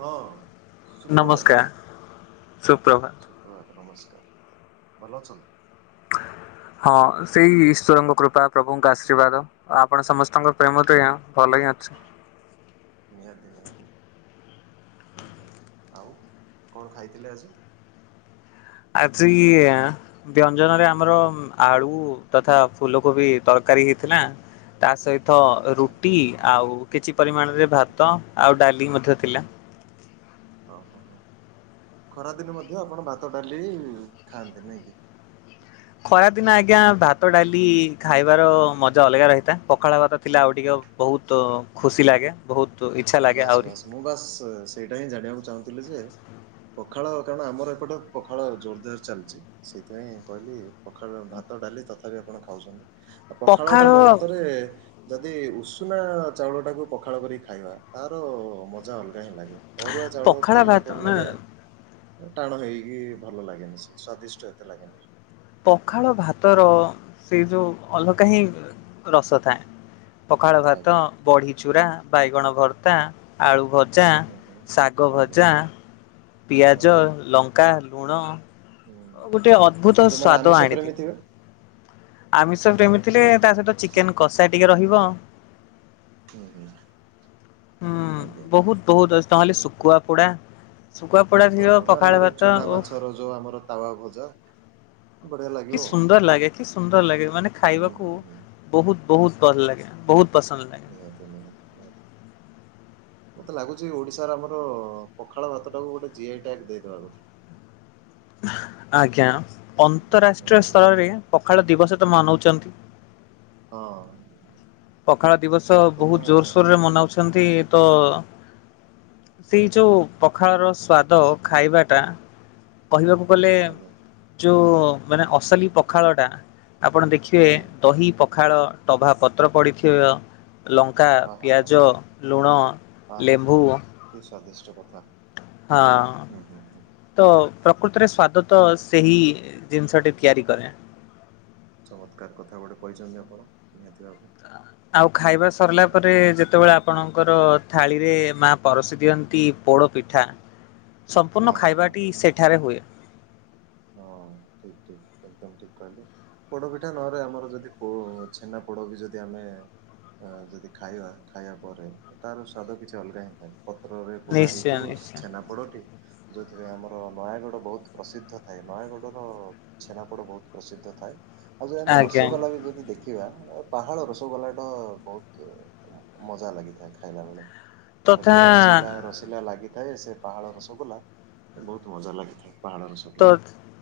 ହଁ ସୁପ୍ରଭାତ ନମସ୍କାର, ସୁପ୍ରଭାତ। ପ୍ରଭାତ ନମସ୍କାର, ଭଲ ଅଛନ୍ତି? ହଁ ସେଇ ଈଶ୍ୱରଙ୍କ କୃପା ପ୍ରଭୁଙ୍କ ଆଶୀର୍ବାଦ। ଆପଣ ସମସ୍ତଙ୍କ ପ୍ରେମ ଦୟା ଭଲ ହିଁ ଅଛି। ନିହାତି ନିହାତି ଆଜ୍ଞା, ଆଉ କଣ ଖାଇଥିଲେ ଆଜି? ଆଜି ଇଆଁ ବ୍ୟଞ୍ଜନରେ ଆମର ଆଳୁ ତଥା ଫୁଲ କୋବି ତରକାରୀ ହେଇଥିଲା। ତା ସହିତ ଆଚ୍ଛା ରୁଟି, ଆଉ କିଛି ପରିମାଣରେ ଭାତ ଆଉ ଡାଲି ମଧ୍ୟ ଥିଲା। ଓହୋ, ହୋ ଖରାଦିନ ମଧ୍ୟ ଆପଣ ଭାତ ଡାଲି ଖାଆନ୍ତି ନାଇଁ କି? ଖରାଦିନ ଆଜ୍ଞା ଭାତ ଡାଲି ଖାଇବାର ମଜା ଅଲଗା ରହିଥାଏ। ପଖାଳ ଭାତ ଥିଲା ଆଉ ଟିକେ ବହୁତ ଖୁସି ଲାଗେ, ବହୁତ ଇଚ୍ଛା ଲାଗେ ବାସ୍ ଆହୁରି। ବାସ୍ ମୁଁ ବାସ୍ ସେଇଟା ହିଁ ଜାଣିବାକୁ ଚାହୁଁଥିଲି ଯେ ପଖାଳ କାରଣ ଆମର ଏପଟେ ପଖାଳ ଜୋରଦାର ଚାଲିଚି। ସେଇଥିପାଇଁ କହିଲି ପଖାଳ, ଭାତ ଡାଲି ତଥାପି ଆପଣ ଖାଉଛନ୍ତି। ଓ ପଖାଳ ଟା ମୋ ମତରେ ଯଦି ଉଷୁନା ଚାଉଳ ଟାକୁ ପଖାଳ କରିକି ଖାଇବା। ତାର ମଜା ଅଲଗା ହିଁ ଲାଗେ, ଅରୁଆ ଚାଉଳ ପଖାଳ ଖାଇଲେ ଭାତ କଣ ନା ଲାଗେ ତ ଟାଣ ହେଇକି ଭଲ ଲାଗେନି ସେ, ସ୍ଵାଦିଷ୍ଟ ଏତେ ଲାଗେନି। ପଖାଳ ଭାତର ସେ ଯୋଉ ଅଲଗା ହିଁ ରସ ଥାଏ। ପଖାଳ ଭାତ ଆଜ୍ଞା ବଢି ଚୁରା ବାଇଗଣ ଭର୍ତ୍ତା ଆଳୁ ଭଜା ହୁଁ ହୁଁ ଶାଗ ଆଜ୍ଞା ଭଜା ପିଆଜ ଆଜ୍ଞା ଲଙ୍କା ଲୁଣ ହୁଁ ଗୋଟେ ଆଉ ଅଦ୍ଭୁତ ଯୋଉମାନେ ସ୍ଵାଦ ଆମିଷ ପ୍ରେମୀ ଆଣିଦିଏ। ଥିବେ ଆମିଷ ପ୍ରେମୀ ଥିଲେ ତା ସହିତ ଚିକେନ କଷା ଟିକେ ରହିବ ଉଁ ହୁଁ। ହୁଁ ଆଜ୍ଞା ବହୁତ ବହୁତ ଅଛି ନହେଲେ ଶୁଖୁଆ ପୋଡା ଶୁଖୁଆ ପୋଡ଼ା ଥିବ ପୋଡା ପଖାଳ ନହେଲେ ଭାତ ଚୁନା ଓଃ। ମାଛର ଯୋଉ ଆମର ତାୱାଭଜା କି ସୁନ୍ଦର ଲାଗେ କି ସୁନ୍ଦର ଲାଗେ ମାନେ ହୁଁ ଖାଇବାକୁ। ହୁଁ ହୁଁ ବହୁତ ବହୁତ ଭଲ ଲାଗେ ବହୁତ ପସନ୍ଦ ଲାଗେ। ନିହାତି ନିହାତି ନିହାତି। ମୋତେ ଲାଗୁଛି ଓଡ଼ିଶାର ଆମର ପଖାଳ ଭାତଟାକୁ ଗୋଟେ ଜି ଆଇ ଟ୍ୟାଗ ଦେଇଦବା କଥା। ଆଜ୍ଞା ହଁ ଅନ୍ତରାଷ୍ଟ୍ରୀୟ ସ୍ତରରେ ପଖାଳ ଦିବସ ତ ମନଉଛନ୍ତି ହଁ! ପଖାଳ ଦିବସ ତେଣୁ ବହୁତ ଜୋରସୋରରେ ମନାଉଛନ୍ତି ତ ସେଇ ଯୋଉ ପଖାଳ ର ସ୍ଵାଦ ଖାଇବା ଟା କହିବାକୁ ଗଲେ ଆଜ୍ଞା ଯୋଉ ମାନେ ଅସଲି ପଖାଳ ଟା ଆପଣ ଦେଖ ଖିବେ ଆଜ୍ଞା ଦହି ପଖାଳ ଟଭା ପତ୍ର ପଡିଥିବ ଲ ଙ୍କା ଆ ହା ହା ପିଆଜ ଲୁଣ ଆ ହା ହା। ଲେମ୍ବୁ କି ସ୍ଵାଦିଷ୍ଟ କଥା। ହଁ! ହୁଁ ହୁଁ ହୁଁ ତ ପ୍ରକୃତରେ ସ୍ଵାଦ ତ ସେହି ଜିନିଷଟି ତିଆରି କରେ। ଚମତ୍କାର କଥା ଗୋଟେ କହିଛନ୍ତି ଆପଣ ନିହାତି ଭାବେ। ଆଉ ଖାଇବା ହୁଁ ସରିଲା ପରେ ଯେତେବେଳେ ଆପଣଙ୍କର ଥାଳିରେ ମାଆ ପରସି ଦିଅନ୍ତି ପୋଡ଼ ପିଠା। [inaudible] ସମ୍ପୂର୍ଣ୍ଣ ହଁ ହଁ ଖାଇବାଟି ସେଠାରେ ହୁଏ। ହଁ ଠିକ୍ ଠିକ୍ ସ ବୁ ଠିକ କହିଲେ ପୋଡ ପିଠା ନହରେ ଆମର ଯଦି ଛେନା ପୋଡ ବି ଯଦି ଆମେ ଅ ଯଦି ଖାଇବା ଖାଇବା ପରେ ତାର ସ୍ୱାଦ କିଛି ଅଲଗା ହେଇଥାଏ! ପତ୍ରରେ ପୋଡ଼ା ନିଶ୍ଚୟ ହୋଇଥିବ ସେ ନିଶ୍ଚୟ ଛେନାପୋଡ଼ଟି ଯୋଉଥି ପାଇଁ ଆମର ନୟାଗଡ଼ ବହୁତ ପ୍ରସିଦ୍ଧ ଥାଏ ନୟାଗଡ଼ର ଛେନାପୋଡ ବହୁତ ପ୍ରସିଦ୍ଧ ଥାଏ ଆଉ ଯାଚ ଆଜ୍ଞା ଆମେ ଆଜ୍ଞା। ରସଗୋଲା ବି ଯଦି ଦେଖିବା ଦେଖିବା ଅ ପାହାଳ ରସଗୋଲା ଟା ବହୁତ ମଜା ଲାଗିଥାଏ ଖାଇଲାବେେଳେ। ତାର ତଥା ଯୋଉ ରସିଲା ରସିଲା ଲାଗିଥାଏ ସେ ପାହାଳ ରସଗୋଲା ବହୁତ ମଜା ଲାଗିଥାଏ ପାହାଳ ରସଗୋଲା। ତ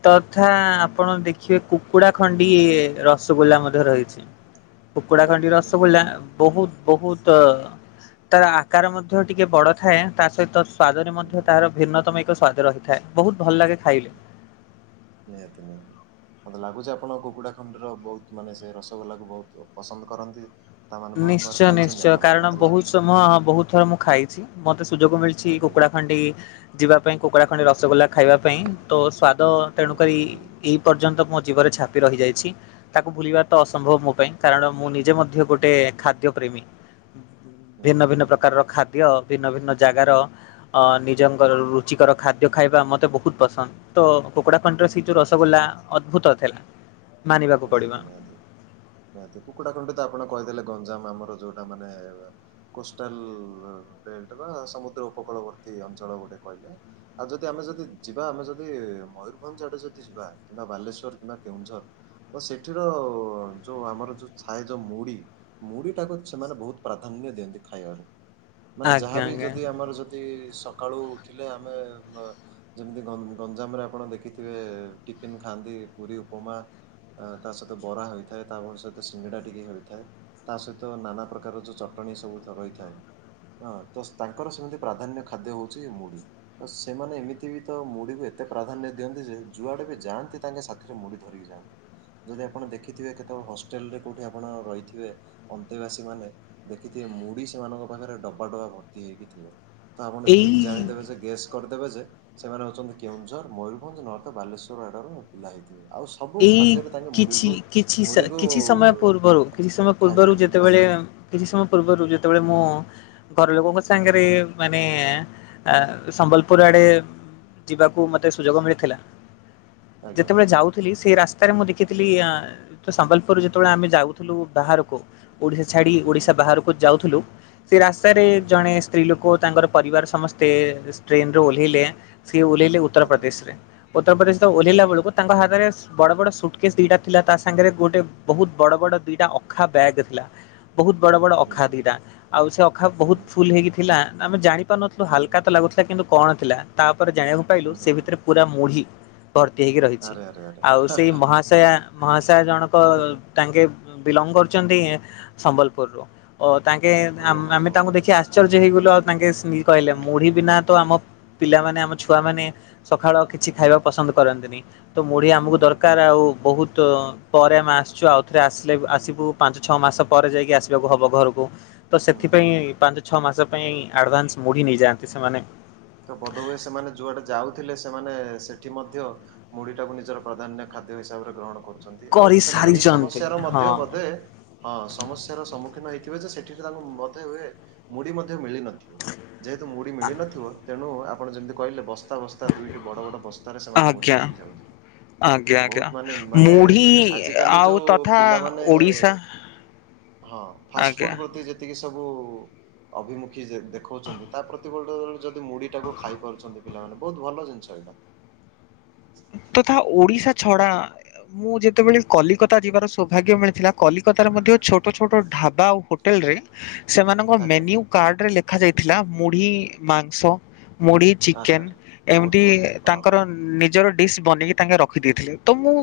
ତଥା ଆପଣ ଦେଖିବେ କୁକୁଡା ଖଣ୍ଡି ରସଗୋଲା ମଧ୍ୟ ରହିଚି। କୁକୁଡ଼ା ଖଣ୍ଡି ଆଜ୍ଞା ଆଜ୍ଞା ରସ ହଁ ଗୋଲା ହଁ ବହୁତ ବହୁତ ତ ତାର ଆକାର ମଧ୍ୟ ଟିକେ ବଡ଼ ଥାଏ ତା ସହିତ ସ୍ଵାଦରେ ହୁଁ ମଧ୍ୟ ହୁଁ ହୁଁ ତାର ଭିନ୍ନତମ ଏକ ସ୍ଵାଦ ରହିଥାଏ ବହୁତ ଭଲ ଲାଗେ ଖାଇଲେ। ନିହାତି ନିହାତି। ମୋତେ ଲାଗୁଛି ଆପଣ କୁକୁଡ଼ା ଖଣ୍ଡିର ବହୁତ ମାନେ ସେ ରସଗୋଲାକୁ ବହୁତ ପସନ୍ଦ କରନ୍ତି। ତାମାନେ ବହୁତ ବାର ନିଶ୍ଚୟ ଖାଇଛନ୍ତି ନିଶ୍ଚୟ ଆପଣ କାରଣ ମତେ ବହୁତ ଲାଗୁଛି ସମୟ ବହୁତ ଥର ମୁଁ ଖାଇଚି। ମତେ ସୁଯୋଗ ମିଳଛି ଆଜ୍ଞା। କୁକୁଡା ଖଣ୍ଡି ଯିବା ପାଇ କୁକୁଡ଼ା ଖଣ୍ଡି ରସଗୋଲା ଖାଇବା ପାଇଁ ତ ସ୍ୱାଦ ହୁଁ ହୁଁ ତେଣୁକରି ହୁଁ ଏହି ପର୍ଯ୍ୟନ୍ତ ମୋ ଜୀବରେ ଛାପି ରହିଯାଇଛି ତାକୁ ଭୁଲିବା ତ ଅସମ୍ଭବ ମୋ ପାଇଁ କାରଣ ମୁଁ ନିଜେ ମଧ୍ୟ ଗୋ ଟେ ଖାଦ୍ୟ ପ୍ରେମୀ ଭିନ୍ନ ନିହାତି ଭିନ୍ନ ନିହାତି ପ୍ରକାରର ଖା ଦ୍ୟ ଭିନ୍ନ ଭିନ୍ନ ଜାଗାର ଆ ହୁଁ ନିଜଙ୍କର ହୁଁ ରୁ ଚିକର ଖାଦ୍ୟ ଖାଇବା ମୋତେ ବହୁତ ପସନ୍ଦ ତ କୁକୁଡ଼ା ଖଣ୍ଡିର ସେ ଯେଉଁ ହୁଁ ହୁଁ ରସଗୋଲା ଅଦ୍ଭୁତ ଥିଲା। ମାନିବାକୁ ପଡିବ ନିହାତି- ନିହାତି -ନିହାତି କୁକୁଡ଼ା ଖଣ୍ଡି ତ ଆପଣ କହିଦେଲେ ଗଞ୍ଜାମ୍ ଆମର ଯଉଟା ମାନେ କୋଷ୍ଟାଲ୍ ବେଲ୍ଟ ବା ସମୁଦ୍ର ଉପକୂଳବର୍ତ୍ତୀ ଅଞ୍ଚଳ ଗୋଟେ କହିଲେ। ଆଉ ଯଦି ଆମେ ଯଦି ଯିବା ଆମେ ଯଦି ମୟୂରଭଞ୍ଜ୍ ଆଡେ ଯଦି ଯିବା କିମ୍ବା ବାଲେଶ୍ୱର କିମ୍ବା କେଉଁଝର୍ ତ ସେଠିର ଯଉ ଆମର ଯଉ ଛାଏ ଯଉ ମୁଢି ମୁଢିଟାକୁ ସେମାନେ ବହୁତ୍ ପ୍ରାଧାନ୍ୟ ଦିଅନ୍ତି ଖାଇବାରେ ମାନେ ଆଜ୍ଞା ଯାହାବି ଆଜ୍ଞା ଯଦି ଆମର ଯ ଯଦି ସକାଳୁ ଉଠିଲେ ଆମେ ମ ଯେମିତି ଗଁ- ଗଞ୍ଜାମରେ ଆପଣ ଦେଖିଥିବେ ଟିଫିନ୍ ଖାଆନ୍ତି ପୁରୀ, ଉପମା ଆ- ତା ସହିତ ବରା ହୋଇଥାଏ ତାପରେ ସହିତ ସିଙ୍ଗିଡ଼ା ଟିକେ ହୋଇଥାଏ। ତା ସହିତ ନାନା ପ୍ରକାର ଯଉ ଚଟଣୀ ସବୁ ତ ରହିଥାଏ ହଁ -ତ ତାଙ୍କର ସେମିତି ପ୍ରାଧାନ୍ୟ ଖାଦ୍ୟ ହଉଚି ମୁଢି। ତ ସେମାନେ ଏମିତି ବି ତ ମୁଢିକୁ ଏତେ ପ୍ରାଧାନ୍ୟ ଦିଅନ୍ତି ଯେ ଯୁଆଡେ ବି ଯାଆନ୍ତି। ତାଙ୍କେ ସାଥିରେ ମୁଢି ଧରିକି ଯାଆନ୍ତି। ଯଦି ଆପଣ ଦେଖିଥିବେ କେତେବେଳେ ହଷ୍ଟେଲରେ କଉଠେ ଆପଣ ରହିଥିବେ ଅନ୍ତେବାସୀ ମାନେ ଦେଖିଥିବେ ମୁଢି ସେମାନଙ୍କ ପାଖେରେ ଡବା ଡବା ଭର୍ତ୍ତି ହେଇକି ଥିବ ତ ଆପଣ ଠିକ୍ ଏଇ ଜାଣିଦେବେ ଯେ ଗେସ୍ କରିଦେବେ ଯେ ସେମାନେ ହେଉଚନ୍ତି କେଉଁଝର୍, ମୟୂରଭଞ୍ଜ୍ ନହେଲ୍ ତ ବାଲେଶ୍ୱର ଆଡର ପିଲା ହେଇଥି ଆଉ ସବୁ ଖା ଏଇ କିଛି- କିଛି -ସା- କିଛି ସମୟ ପୂର୍ବରୁ କିଛି ସମୟ ପୂର୍ବରୁ ଖାଇଦିଅନ୍ତି ଯେତେବଳେ ଆଜ୍ଞା କିଛି ସମୟ ପୂର୍ବରୁ ଯେତେବଳେ ମୁଁ ଘରଲୋକଙ୍କ ସାଙ୍ଗେରେ ମାନେ ଆଁ- ଆ-ସମ୍ବଲପୁର୍ ଆଡେ ଯିବାକୁ ମତେ ସୁଯୋଗ ମିଳିଥିଲା ଆଜ୍ଞା ଯେତେବେଳେ ଆଜ୍ଞା ଯାଉ ଥିଲି ସେଇ ରାସ୍ତାରେ ମୁଁ ଦେଖିଥିଲି ଆ- ତ ସମ୍ବଲପୁର୍ ଯେତେବଳେ ଆମେ ଯାଉଥିଲୁ ବାହାରକୁ ଓଡ଼ିଶା ଛାଡ଼ି ହୁଁ ହୁଁ ଓଡ଼ିଶା ବାହାରକୁ ଯାଉଥୁଲୁ ସେ ରାସ୍ତାରେ ଆଜ୍ଞା ଜଣେ ସ୍ତ୍ରୀ ଲୋକ ତାଙ୍କର ପରିବାର ସମସ୍ତେ ଟ୍ରେନରୁ ଓହ୍ଲେଇଲେ ସେ ଓହ୍ଲେଇଲେ ଓ ଆଜ୍ଞା। ଉତ୍ତରପ୍ରଦେଶରେ- ଉତ୍ତରପ୍ରଦେଶର ଓହ୍ଲେଇଲା ଆଜ୍ଞା ବଳକୁ ତାଙ୍କ ହା ତରେ ବଡ ବଡ ସୁଟକେସ୍ ଦିଟା ଥିଲା ତା ସାଙ୍ଗରେ ଗୋଟେ ବହୁତ୍ ବଡ ବଡ ଦିଟା ଅଖା ବ୍ୟାଗ୍ ଥିଲା। ବହୁତ୍ ବଡ ବଡ ହୁଁ ଅଖା ହୁଁ ଦିଇଟା ଆଉ ସେ ଅଖା ହୁଁ ବହୁତ୍ ହୁଁ ଫୁଲ୍ ହେଇକି ଥିଲା ଆମେ ଜାଣି ତ ନଥିଲା ହୁଁ ହାଲ୍କା ହୁଁ ତ ଲାଗୁଥିଲା କିନ୍ତୁ କଣ ଥିଲା ତାପରେ ଜାଣିବାକୁ ପାଇଲୁ ହୁଁ ସେ ହୁଁ ହୁଁ ଭିତରେ ପୁରା ମୁଢି। ଭର୍ତ୍ତି ହେଇକି ରହିଚି ଆରେ ଆରେ ଆରେ ଆଉ ହା ସେଇ ହା ହା ମହାଶୟା- ମହାଶୟା ଜଣକ ହା ତାଙ୍କେ ବିଲଙ୍ଗ୍ କରୁଚନ୍ତି ସମ୍ବଲପୁର୍ ରୁୁ। ଓ ତାଙ୍କେ ଆମ୍- ଓହୋ ଆମେ ହୋ ତାଙ୍କୁ ଦେଖି ଆଶ୍ଚର୍ଯ୍ୟ ହେଇଗଲୁ ଆଉ ତାଙ୍କେ ସୁ-ଇ କହିଲେ ହୁଁ ହୁଁ ମୁଢି ବିନା ତ ଆମ ପିଲାମାନେ ଆମ ଛୁଆମାନେ ସଖାଳ କିଛି ଖାଇବାକୁ ପସନ୍ଦ କରନ୍ତିନି ତ ମୁଢ଼ି ଆମକୁ ହୁଁ ଦର ହୁଁ କାର ଆଉ ବହୁତ ପରେ ଆମେ ଆସିଚୁ ଆଉ ଥରେ ଆସିଲେ ଆସିବୁ ପାଞ୍ଚ ଛଅ ମାସ ପରେ ଯାଇକି ଆସିବାକୁ ହବ ଘରୁକୁ। ତ ହୁଁ ହୁଁ ହୁଁ ସେଥିପାଇଁ ହୁଁ ପାଞ୍ଚ ଛଅ ମାସ ପାଇଁ ଆଡଭାନ୍ସ୍ ମୁଢି ନେଇଯାଆନ୍ତି ସେମାନେ। ତ ବୋଧହୁଏ ସେମାନେ ଯଉଆଡେ ଯାଉଥିଲେ ସେମାନେ ସେଠି ମଧ୍ୟ ମୁଢି ଟାକୁ ନିଜର ପ୍ରାଧାନ୍ୟ ଖାଦ୍ୟ ହିସାବରେ ଗ୍ରହଣ କରୁଛ ନ୍ତି- ଆଉ କରି ସେମାନେ ଏଇ ସାରିଛନ୍ତି ସମସ୍ୟା ର ହଁ ମଧ୍ୟ ବଧେ ହଁ ସମସ୍ୟାର ସମ୍ମୁଖୀନ ହେଇଥିବେ ଯେ ସେଠି ତାଙ୍କୁ ବଧେ ହୁଏ ମୁଢି ମଧ୍ୟ ମିଳିନଥି ଥିବ- ଯେହେତୁ ମୁଢ ମିଳି ନଥିବ ତେଣୁ ଆପଣ ଯେମିତି କହିଲେ ବସ୍ ବସ୍ତା- ବସ୍ତା ଦୁଇଟି ବଡ ବଡ ବସ୍ତାରେ ସେମାନେ ମୁଢ଼ି ଆଜ୍ଞା। ଧରିକି ଯାଉଥିଲେ। ଆଜ୍ଞା ଆଜ୍ଞା ବହୁତ୍ ମାନେ -ମାନେ ମୁଢି ଆଜିକାଲି ଯଉ ଆଉ ତଥା ପିଲାମାନେ ଓଡିଶା ହଁ ଆଜ୍ଞା। ଫାଷ୍ଟଫୁଡ୍ ପ୍ରତି ଯେ ଯେତିକି ସବୁ ଅଭିମୁଖୀ ଯେ-ଦେଖଉଚନ୍ତି ତା ପ୍ରତି ବଦଳରେ ମୁଢ଼ି ଟାକୁ ଖାଇ ପାରୁଚନ୍ତି ପିଲାମାନେ ବହୁତ୍ ଭଲ ଜିନିଷ ଏଇଟା। ତଥା ଓଡ଼ିଶା ଛଡ଼ା ମୁଁ ଯେତେବେଳେ କଲିକତା ଯିବାର ସୌଭାଗ୍ୟ ମିଳିଥିଲା କଲିକତାରେ ମଧ୍ୟ ଛୋଟ ଛୋଟ ଢାବା ଆଉ ହୋଟ୍ ହୋଟେଲରେ ସେମାନଙ୍କ ଆଜ୍ଞା ମେନ୍ୟୁ ଆଜ୍ଞା କାର୍ଡରେ ଲେଖା ଯାଇଥିଲା ମୁଢି ମାଂସ ମୁଢି ଆରେ ଚିକେନ୍ ଆରେ ବହୁତ ଏମିତି ବଢିଆ ହଁ ତାଙ୍କର ହଁ ହଁ ନି ନିଜର ଡିସ୍ ବନେଇକି ତାଙ୍କେ ରଖିଦେଇଥିଲେ ତ ମୁଁ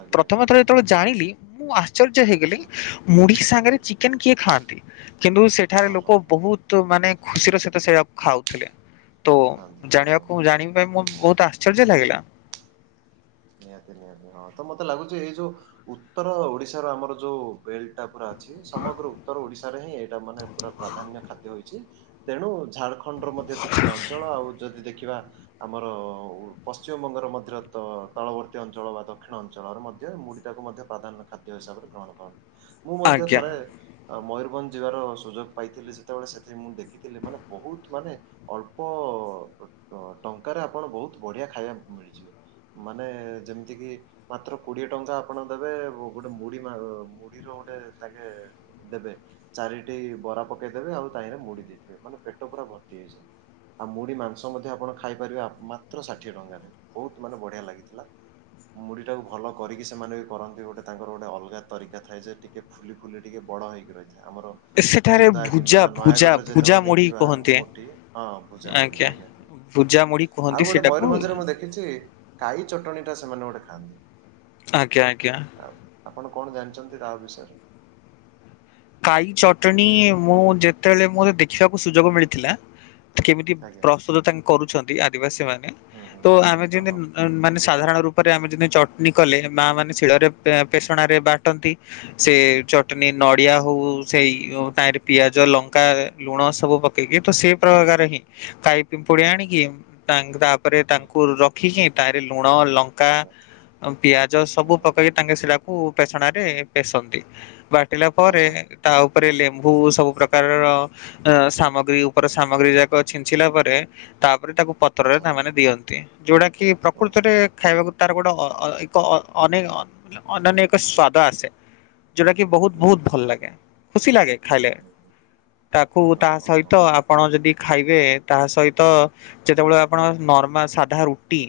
ଆଜ୍ଞା ଆଜ୍ଞା ପ୍ରଥମେ ଥର ହୁଁ ଯେତେବେଳେ ହୁଁ ଜାଣିଲି ମୁଁ ଆଶ୍ଚ୍ ଆଶ୍ଚର୍ଯ୍ୟ ହେଇଗଲି ହୁଁ ହୁଁ ମୁଢି ହୁଁ ସାଙ୍ଗେରେ ହୁଁ ଚିକେନ୍ କିଏ ଖାଆନ୍ତି କିନ୍ତୁ ସେଠାରେ ହଁ ହଁ ଲୋକ ହଁ ବହୁତ୍ ତୁ ମାନେ ଖୁସିର ସହିତ ସେଇଆକୁ ଖାଉଥିଲେ ତୋ ଖାଆନ୍ତି ହଁ ହଁ ଜାଣିବାକୁ ହଁ। ମୁଁ ଜାଣି ପାଇଁ ବୋହୁତ ଆଶ୍ଚର୍ଯ୍ୟ ଲାଗିଲା। ନିହାତି ନିହାତି ହଁ ତ ମତେ ଲାଗୁଚି ଏଇ ଯଉ ଉତ୍ତର ଓଡ଼ିଶାର ଆମର ଯୋଉ ବେଲଟା ପୁରା ଛି ସମଗ୍ର ଉତ୍ତର ଓଡ଼ିଶାରେ ହିଁ ଏଇଟା ମାନେ ପୁରା ପ୍ରାଧାନ୍ୟ ଖାଦ୍ୟ ହୋଇଛି ତେଣୁ ଝାଡ଼ଖ ଖଣ୍ଡର ମଧ୍ୟ କିଛିଟା ଅଞ୍ଚଳ ଆଉ ଯଦି ଦେଖିବା ଆମର ପଶ୍ଚିମବଙ୍ଗର ମଧ୍ୟର ତ ତଳବର୍ତ୍ତୀ ଅଞ୍ଚଳ ବା ଦକ୍ଷିଣ ଅଞ୍ଚଳରେ ମଧ୍ୟ ମୁଢ଼ିଟାକୁ ମଧ୍ୟ ପ୍ରାଧାନ୍ୟ ଖାଦ୍ୟ ହିସାବରେ ଗ୍ରହଣ କରନ୍ତି। ମୁଁ ମଧ୍ୟ ଆଜ୍ଞା ଥରେ ଅ ମୟୂରଭଞ୍ଜ ଯିବାର ସୁଯୋଗ ପାଇଥିଲି ସେତେବେଳେ ସେଥି ମୁଁ ଦେଖିଥିଲି ମାନେ ବହୁତୁ ମାନେ ଅଳ୍ପ ଟ ଟଙ୍କାରେ ଆପଣ ବହୁତ ବଢ଼ିଆ ଖାଇବାକୁ ମିଳିଯିବେ। ମାନେ ଯେମତି କି ମାତ୍ର କୋଡ଼ିଏ ଟଙ୍କା ଆପଣ ଦେବେ ଗୋ ଗୋଟେ ମୁଢ଼ି ମା ମୁଢ଼ିର ଗୋଟେ ତାଙ୍କେ ଦେବେ ଚାରିଟି ବରା ପକେଇଦେବେ ଆଉ ତାହିଁରେ ମୁଢ଼ି ଦେଇଥିବେ ମାନେ ପେଟ ପୁରା ଭର୍ତ୍ତି ହେଇଯାଏ। ଆଉ ମୁଢ଼ି ମାଂସ ମଧ୍ୟ ଆପଣ ଖାଇପାରିବେ ଆ ମାତ୍ର ଷାଠିଏ ଟଙ୍କାରେ ବହୁତୁ ମାନେ ବଢ଼ିଆ ଲାଗିଥିଲା। ମୁଢ଼ିଟାକୁ ଭଲ କରିକି ସେମାନେ ବି କରନ୍ତି ଗୋଟେ ତାଙ୍କର ଗୋଟେ ଅଲଗା ତରିକା ଥାଏ ଯେ ଟିକେ ଫୁଲି ଫୁଲି ଟିକିଏ ବଡ଼ ହୋଇକି ରହିଥାଏ ଆମର ସେଠାରେ ଖୋର୍ଦ୍ଧା ଭୁଜା କିମ୍ବା ଭୁଜା ନୟାଗଡ଼ରେ ଭୁଜା ଯେତବେଳେ ମୁଢି ଦେଖିବା କୁହନ୍ତି ମୁଟି ହଁ ଭୁଜା ମୁଢ଼ି ଆଜ୍ଞା ଭୁଜା ମୁଢି ଆଜ୍ଞା। କୁହନ୍ତି ଆଉ ଗୋଟେ ସେଟାକୁ ମୟୂରଭଞ୍ଜରେ ମୁଁ ଦେଖିଚି କାଈ ଚଟଣିଟା ସେମାନେ ଗୋଟେ ଖାଆନ୍ତି ଆଜ୍ଞା ଆଜ୍ଞା। ଆଉ ଆପଣ କଣ ଜାଣିଚନ୍ତି ତା ବିଷୟରେ? କାଈ ଚଟଣି ମୁଁ ଯେତେଳେ ମୋତେ ଦେଖିବାକୁ ସୁଯୋଗ ମିଳିଥିଲା ତ କେମିତି ଆଜ୍ଞା ପ୍ରସ୍ତୁତ ତାଙ୍କେ କରୁଛନ୍ତି ଆଦିବାସୀମାନେ ହଁ ହଁ। ତ ଆମେ ଯେମିତି ଓହୋ ଅ ମାନେ ସାଧାରଣ ରୂପରେ ଆମେ ଯେନି ଚଟନୀ କଲେ ମାମାନେ ଶିଳରେ ପେ ପେଶଣାରେ ବାଟନ୍ତି ସେ ଚଟନୀ ନ ଡି଼ଆ ହୋଉ ସେଇ ଓ ତାହିଁରେ ପିଆଜ ଲଙ୍କା ଲୁଣ ସବୁ ପକେଇକି ତ ସେଇ ପ୍ରକାର ହିଁ କାଇ ପିମ୍ପୁଡ଼ି ଆଣିିକି ତାଙ୍କ ତା ପରେ ହୁଁ ତାଙ୍କୁ ହୁଁ ରଖିକି ତାହିଁରେ ଲୁଣ ଲଙ୍କା ଆଜ୍ଞା ପିଆଜ ସବୁ ହଁ ହଁ ପକେଇ ତାଙ୍କେ ସିଳାକୁ ପେଶଣାରେ ପେଶନ୍ତି ବାଟିଲା ପରେ ଆଚ୍ଛା ତା ଉପରେ ଲେମ୍ବୁ ସବୁ ପ୍ରକାରର ଅ ସାମଗ୍ରୀ ଉପର ସାମଗ୍ରୀ ଯାକ ଛିଞ୍ଚିଲା ପରେ ତାପରେ ତାକୁ ପତ୍ରରେ ଆଚ୍ଛା ତାମାନେ ଦିଅନ୍ତି ଯୋଉଟା କି ଓହୋ ପ୍ରକୃତରେ ହୋ ଖାଇବାକୁ ତାର ଗୋଟେ ଅ-ଅ ଏକ ଅ ଅନେ ଅ-ଅ ଅନନ୍ୟ ଏକ ସ୍ଵାଦ ଆସେ ଯୋଉଟା କି ବହୁ ବୋହୁତ୍ ନିହାତି ଭଲ ନିହାତି ଲାଗେ ଖୁସି ଲାଗେ ହୁଁ ଖାଇଲେ ହୁଁ ହୁଁ ତାକୁ ତା ହଁ ହଁ ହଁ ସହିତ ପଣ ଯଦି ଖାଇବେ ତାହା ସହିତ ଯେତେବେଳେ ଆପଣ ନର୍ମା ସାଧା ରୁଟି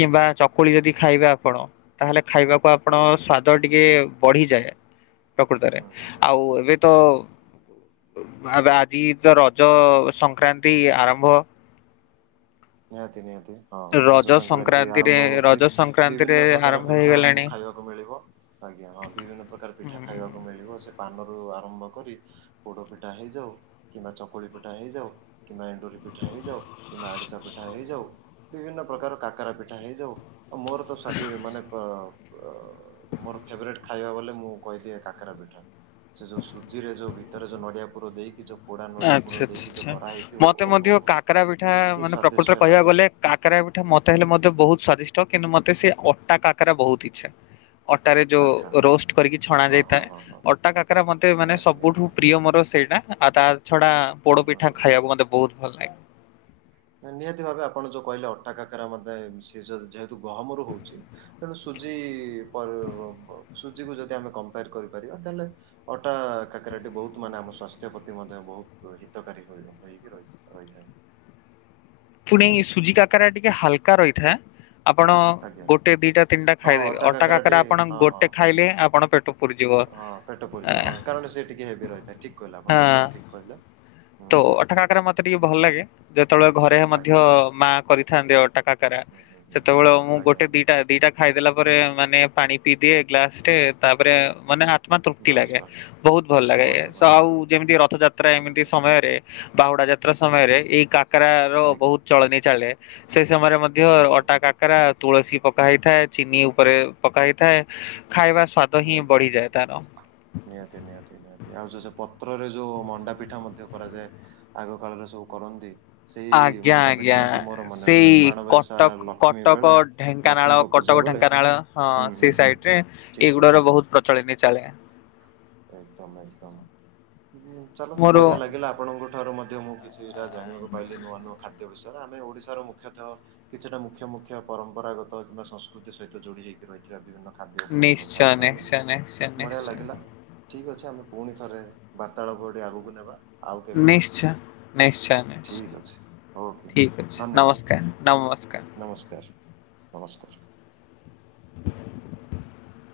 କିମ୍ବା ଚକୁଳି ଯଦି ଖାଇବେ ଆପଣ ତାହେଲେ ଖାଇବା କୁ ଆପଣ ଆଜ୍ଞା ସ୍ଵାଦ ଟିକେ ବଢି଼ଯାଏ। ପ୍ରକୃତରେ ହୁଁ ହୁଁ ହୁଁ ଆଉ ଏବେ ତ ଆଜ୍ଞା। ଉ ଆ ଆଜି ତ ରଜ ସଂକ୍ରାନ୍ତି ଆରମ୍ଭ। ନିହାତି ନିହାତି ହଁ ରଜ ସଂକ୍ରାନ୍ତି ସଂକ୍ରାନ୍ତିରେ ଆରମ୍ଭ ହଉଚି ରଜ ସଂକ୍ରାନ୍ତିରେ ବିଭିନ୍ନ ପ୍ରକାର ଆରମ୍ଭ ପିଠା ଆମୁକୁ ହେଇଗଲାଣି। ଖାଇବା ଓ ମିଳିବ ଆଜ୍ଞା ହଁ ବିଭିନ୍ନ ପ୍ରକାର ପିଠା ହୁଁ। ଖାଇବାକୁ ମିଳିବ ସେ ପାନରୁ ଆରମ୍ଭ କରି ପୋଡ଼ପିଠା ହେଇଯାଉ କିମ୍ବା ଚକୁଳି ପିଠା ହେଇଯାଉ କିମ୍ବା ଏ ଣ୍ଡୁରୀ ପିଠା ହେଇଯାଉ କିମ୍ବା ଆରିସା ପି ବିଭିନ୍ନ ପ୍ରକାର କାକରା ପିଠା ହେଇଯାଉ ଓ ମୋର ତ ସ୍ବାଦୀ ମାନେ ପ ୱ ମୋର ଫେବରେଟ୍ ଖାଇବା ବୋଲେ ମୁଁ କହିଲି ଏ କାକରା ପିଠା। ସେ ଯୋଉ ସୁଜିରେ ଯୋଉ ଭିତରେ ଯୋଉ ନଡ଼ିଆ ପୁର ଦେଇକି ଯୋଉ ପୋଡା ନଡିଆ ପୁର ଆଚ୍ଛା ଆଚ୍ଛା ଦେଇକି ଯୋଉ ଛା କରାହେଇଥିବ ମତେ ଓହୋ ମଧ୍ୟ ହୋ କାକରା ପିଠା କି ମାନେ ପ୍ରକୃତରେ ସ୍ଵାଦିଷ୍ଟ କହିବା ଲାଗେ ଗଲେ କାକରା ପିଠା ମତେ ହେଲେ ମଧ୍ୟ ବହୁତ ସ୍ଵାଦିଷ୍ଟ କିନ୍ତୁ ମତେ ସେ ଅଟା କାକରା ବହୁତ ଇଚ୍ଛା। ଅଟାରେ ଆଚ୍ଛା ଯୋଉ ରୋଷ୍ଟ କରିକି ଛଣା ହଁ ହଁ ଯାଇଥାଏ। ହଁ ହଁ ଅଟା କାକରା ମତେ ମାନେ ନିହାତି ସବୁଠୁ ନିହାତି ପ୍ରିୟ ମୋର ସେଇଟା ଆଉ ତା ଛଡ଼ା ହୁଁ ହୁଁ ପୋଡ଼ପିଠା ହୁଁ। ଖାଇବାକୁ ମତେ ବୋହୁତ ଭଲ ଲାଗେ। ନିହାତି ଭାବେ ଆପଣ ଯୋଉ କହିଲେ ଅଟା କାକାରା ମତେ ସେ ଯ ଯେହେତୁ ଗହମରୁ ହଉଛି ତେଣୁ ସୁଜି [unintelligible] ସୁଜିକୁ ଯଦି ଆମେ କମ୍ପେୟାର କରିପାରିବା ତାହେଲେ ଅଟା କାକରାଟି ବହୁତ ମାନେ ଆମ ସ୍ଵାସ୍ଥ୍ୟ ପ୍ରତି ମଧ୍ୟ ବହୁତ ହିତକାରୀ ହୁଏ। ରହି [unintelligible] ରହିଥାଏ। ପୁଣି ନିହାତି ସୁଜି କାକାରା ଟିକେ ହାଲକା ରହିଥାଏ। ଆପଣ ଆଜ୍ଞା ଗୋଟେ ଦିଟା ତିନିଟା ହଁ ଖାଇଦେବେ ଅଟା କାକରେ କାକରାଟି ଆପଣ ହଁ ଗୋଟେ ହଁ। ଖାଇଲେ ଆପଣ ପେଟ ପୁରିଯିବ। ହଁ ପେଟ ଆ ପୁରିଯିବ ହଁ କାରଣ ସେ ଟିକେ ହେଵି ରହିଥାଏ ଠିକ କହିଲେ ଆପଣ ହଁ ଏକଦମ ଠିକ୍ କହିଲେ। ହୁଁ ତ ଅଟା କକାରରେ ମତେ ଟିକେ ଭଲ ଲାଗେ ଯେତେବେଳେ ଘରେ ମଧ୍ୟ ଆଜ୍ଞା ଆଜ୍ଞା ମା କରିଥାନ୍ତି ଅଟା କା [unintelligible] ହୁଁ ହୁଁ ହୁଁ ସେତେବେଳେ ମୁଁ ଆଜ୍ଞା ଗୋଟେ ଆଜ୍ଞା ଦିଟା ଦିଟା ଖାଇଦେଲା ପରେ ମାନେ ପାଣି ପିଇଦିଏ ଗ୍ଲାସରେ ତାପରେ ମାନେ ହା ମାନେ ତୃପ୍ତି ବାସ୍ ଲାଗେ ବାସ୍ ବହୁତ ଭଲ ଲାଗେ ବଢିଆ ସ ବଢିଆ। ଆଉ ଯେମିତି ରଥଯାତ୍ରା ହୁଁ ଏମିତି ହୁଁ ସମୟରେ ବାହୁଡା ଯାତ୍ରା ସମୟରେ ଏଇ କାକରା ର ଆଜ୍ଞା ବହୁତ ଚଳନି ଚାଳେ। ସେଇ ସମୟରେ ମଧ୍ୟ ହୁଁ ହୁଁ ଅଟା କାକରା ତୁଳସୀ ପକା ହେଇଥାଏ ଚିନି ଉପରେ ପକା ହେଇଥାଏ ଖାଇବା ସ୍ବା ନିହାତି ନିହାତି ନିହାତି ନିହାତି ଆଉ ଯୋଉ ଯେ ପତ୍ରରେ ଯୋଉ ମଣ୍ଡା ପିଠା ମଧ୍ୟ କରାଯାଏ। ଆଗ କାଳରେ ସବୁ କରନ୍ତି। ସେଇ ଆଜ୍ଞା ମଣ୍ଡା ପିଠା ଆଜ୍ଞା ମଧ୍ୟ ମୋର ମନେ ସେଇ ଅଛି ମାଣବସା କଟକ ଲକ୍ଷ୍ମୀ କଟକ ବେଳେ ଢେଙ୍କ ନାଳ ଲକ୍ଷ୍ମୀଙ୍କ ପୂଜା କଟକ ବେଳେ ଢେଙ୍କାନାଳ ହଁ ହୁଁ ସେ ହୁଁ ହୁଁ ସାଇଡ ରେ ଠିକ କହିଲେ ଏଇଗୁଡାର ବହୁତ ପ୍ରଚଳିତ ଚାଲେ। ଏକଦମ ଏକଦମ ଉଁ ଚାଲନ୍ତୁ ମୋର ବଢିଆ ଲାଗିଲା ଆପଣଙ୍କ ଠାରୁ ମଧ୍ୟ ମୁଁ କିଛିଟା ଜାଣିବାକୁ ପାଇଲି ନୂଆ ନୂଆ ଖାଦ୍ୟ ବିଷୟରେ ଆମେ ଓଡ଼ିଶାର ମୁଖ୍ୟତଃ କିଛିଟା ମୁଖ୍ୟ ମୁଖ୍ୟ ପରମ୍ପରାଗତ କିମ୍ବା ସଂସ୍କୃତି ସହିତ ଯୋଡି ହେଇ ରହିଥିବା ବିଭିନ୍ନ ଖାଦ୍ୟ ଉପରେ ଆମ ନିଶ୍ଚୟ କଥାବାର୍ତ୍ତା ହେଲେ ନିଶ୍ଚୟ ନିଶ୍ଚୟ ବଢିଆ ନିଶ୍ଚୟ ଲାଗିଲା। ଠିକ୍ ଅଛେ ଆମେ ପୁଣି ଥରେ ବାର୍ତ୍ତାଳାପ ଟିକେ ଆଗକୁ ନେବା। ଆଉ କେବେ ନିଶ୍ଚୟ ନିଶ୍ଚୟ ନିଶ୍ଚୟ ଠିକ ଅଛି ଓକେ ଠିକ ଅଛି ନମସ୍କାର ନମସ୍କାର ଧନ୍ୟବାଦ। ନମସ୍କାର ନମସ୍କାର। [unintelligible]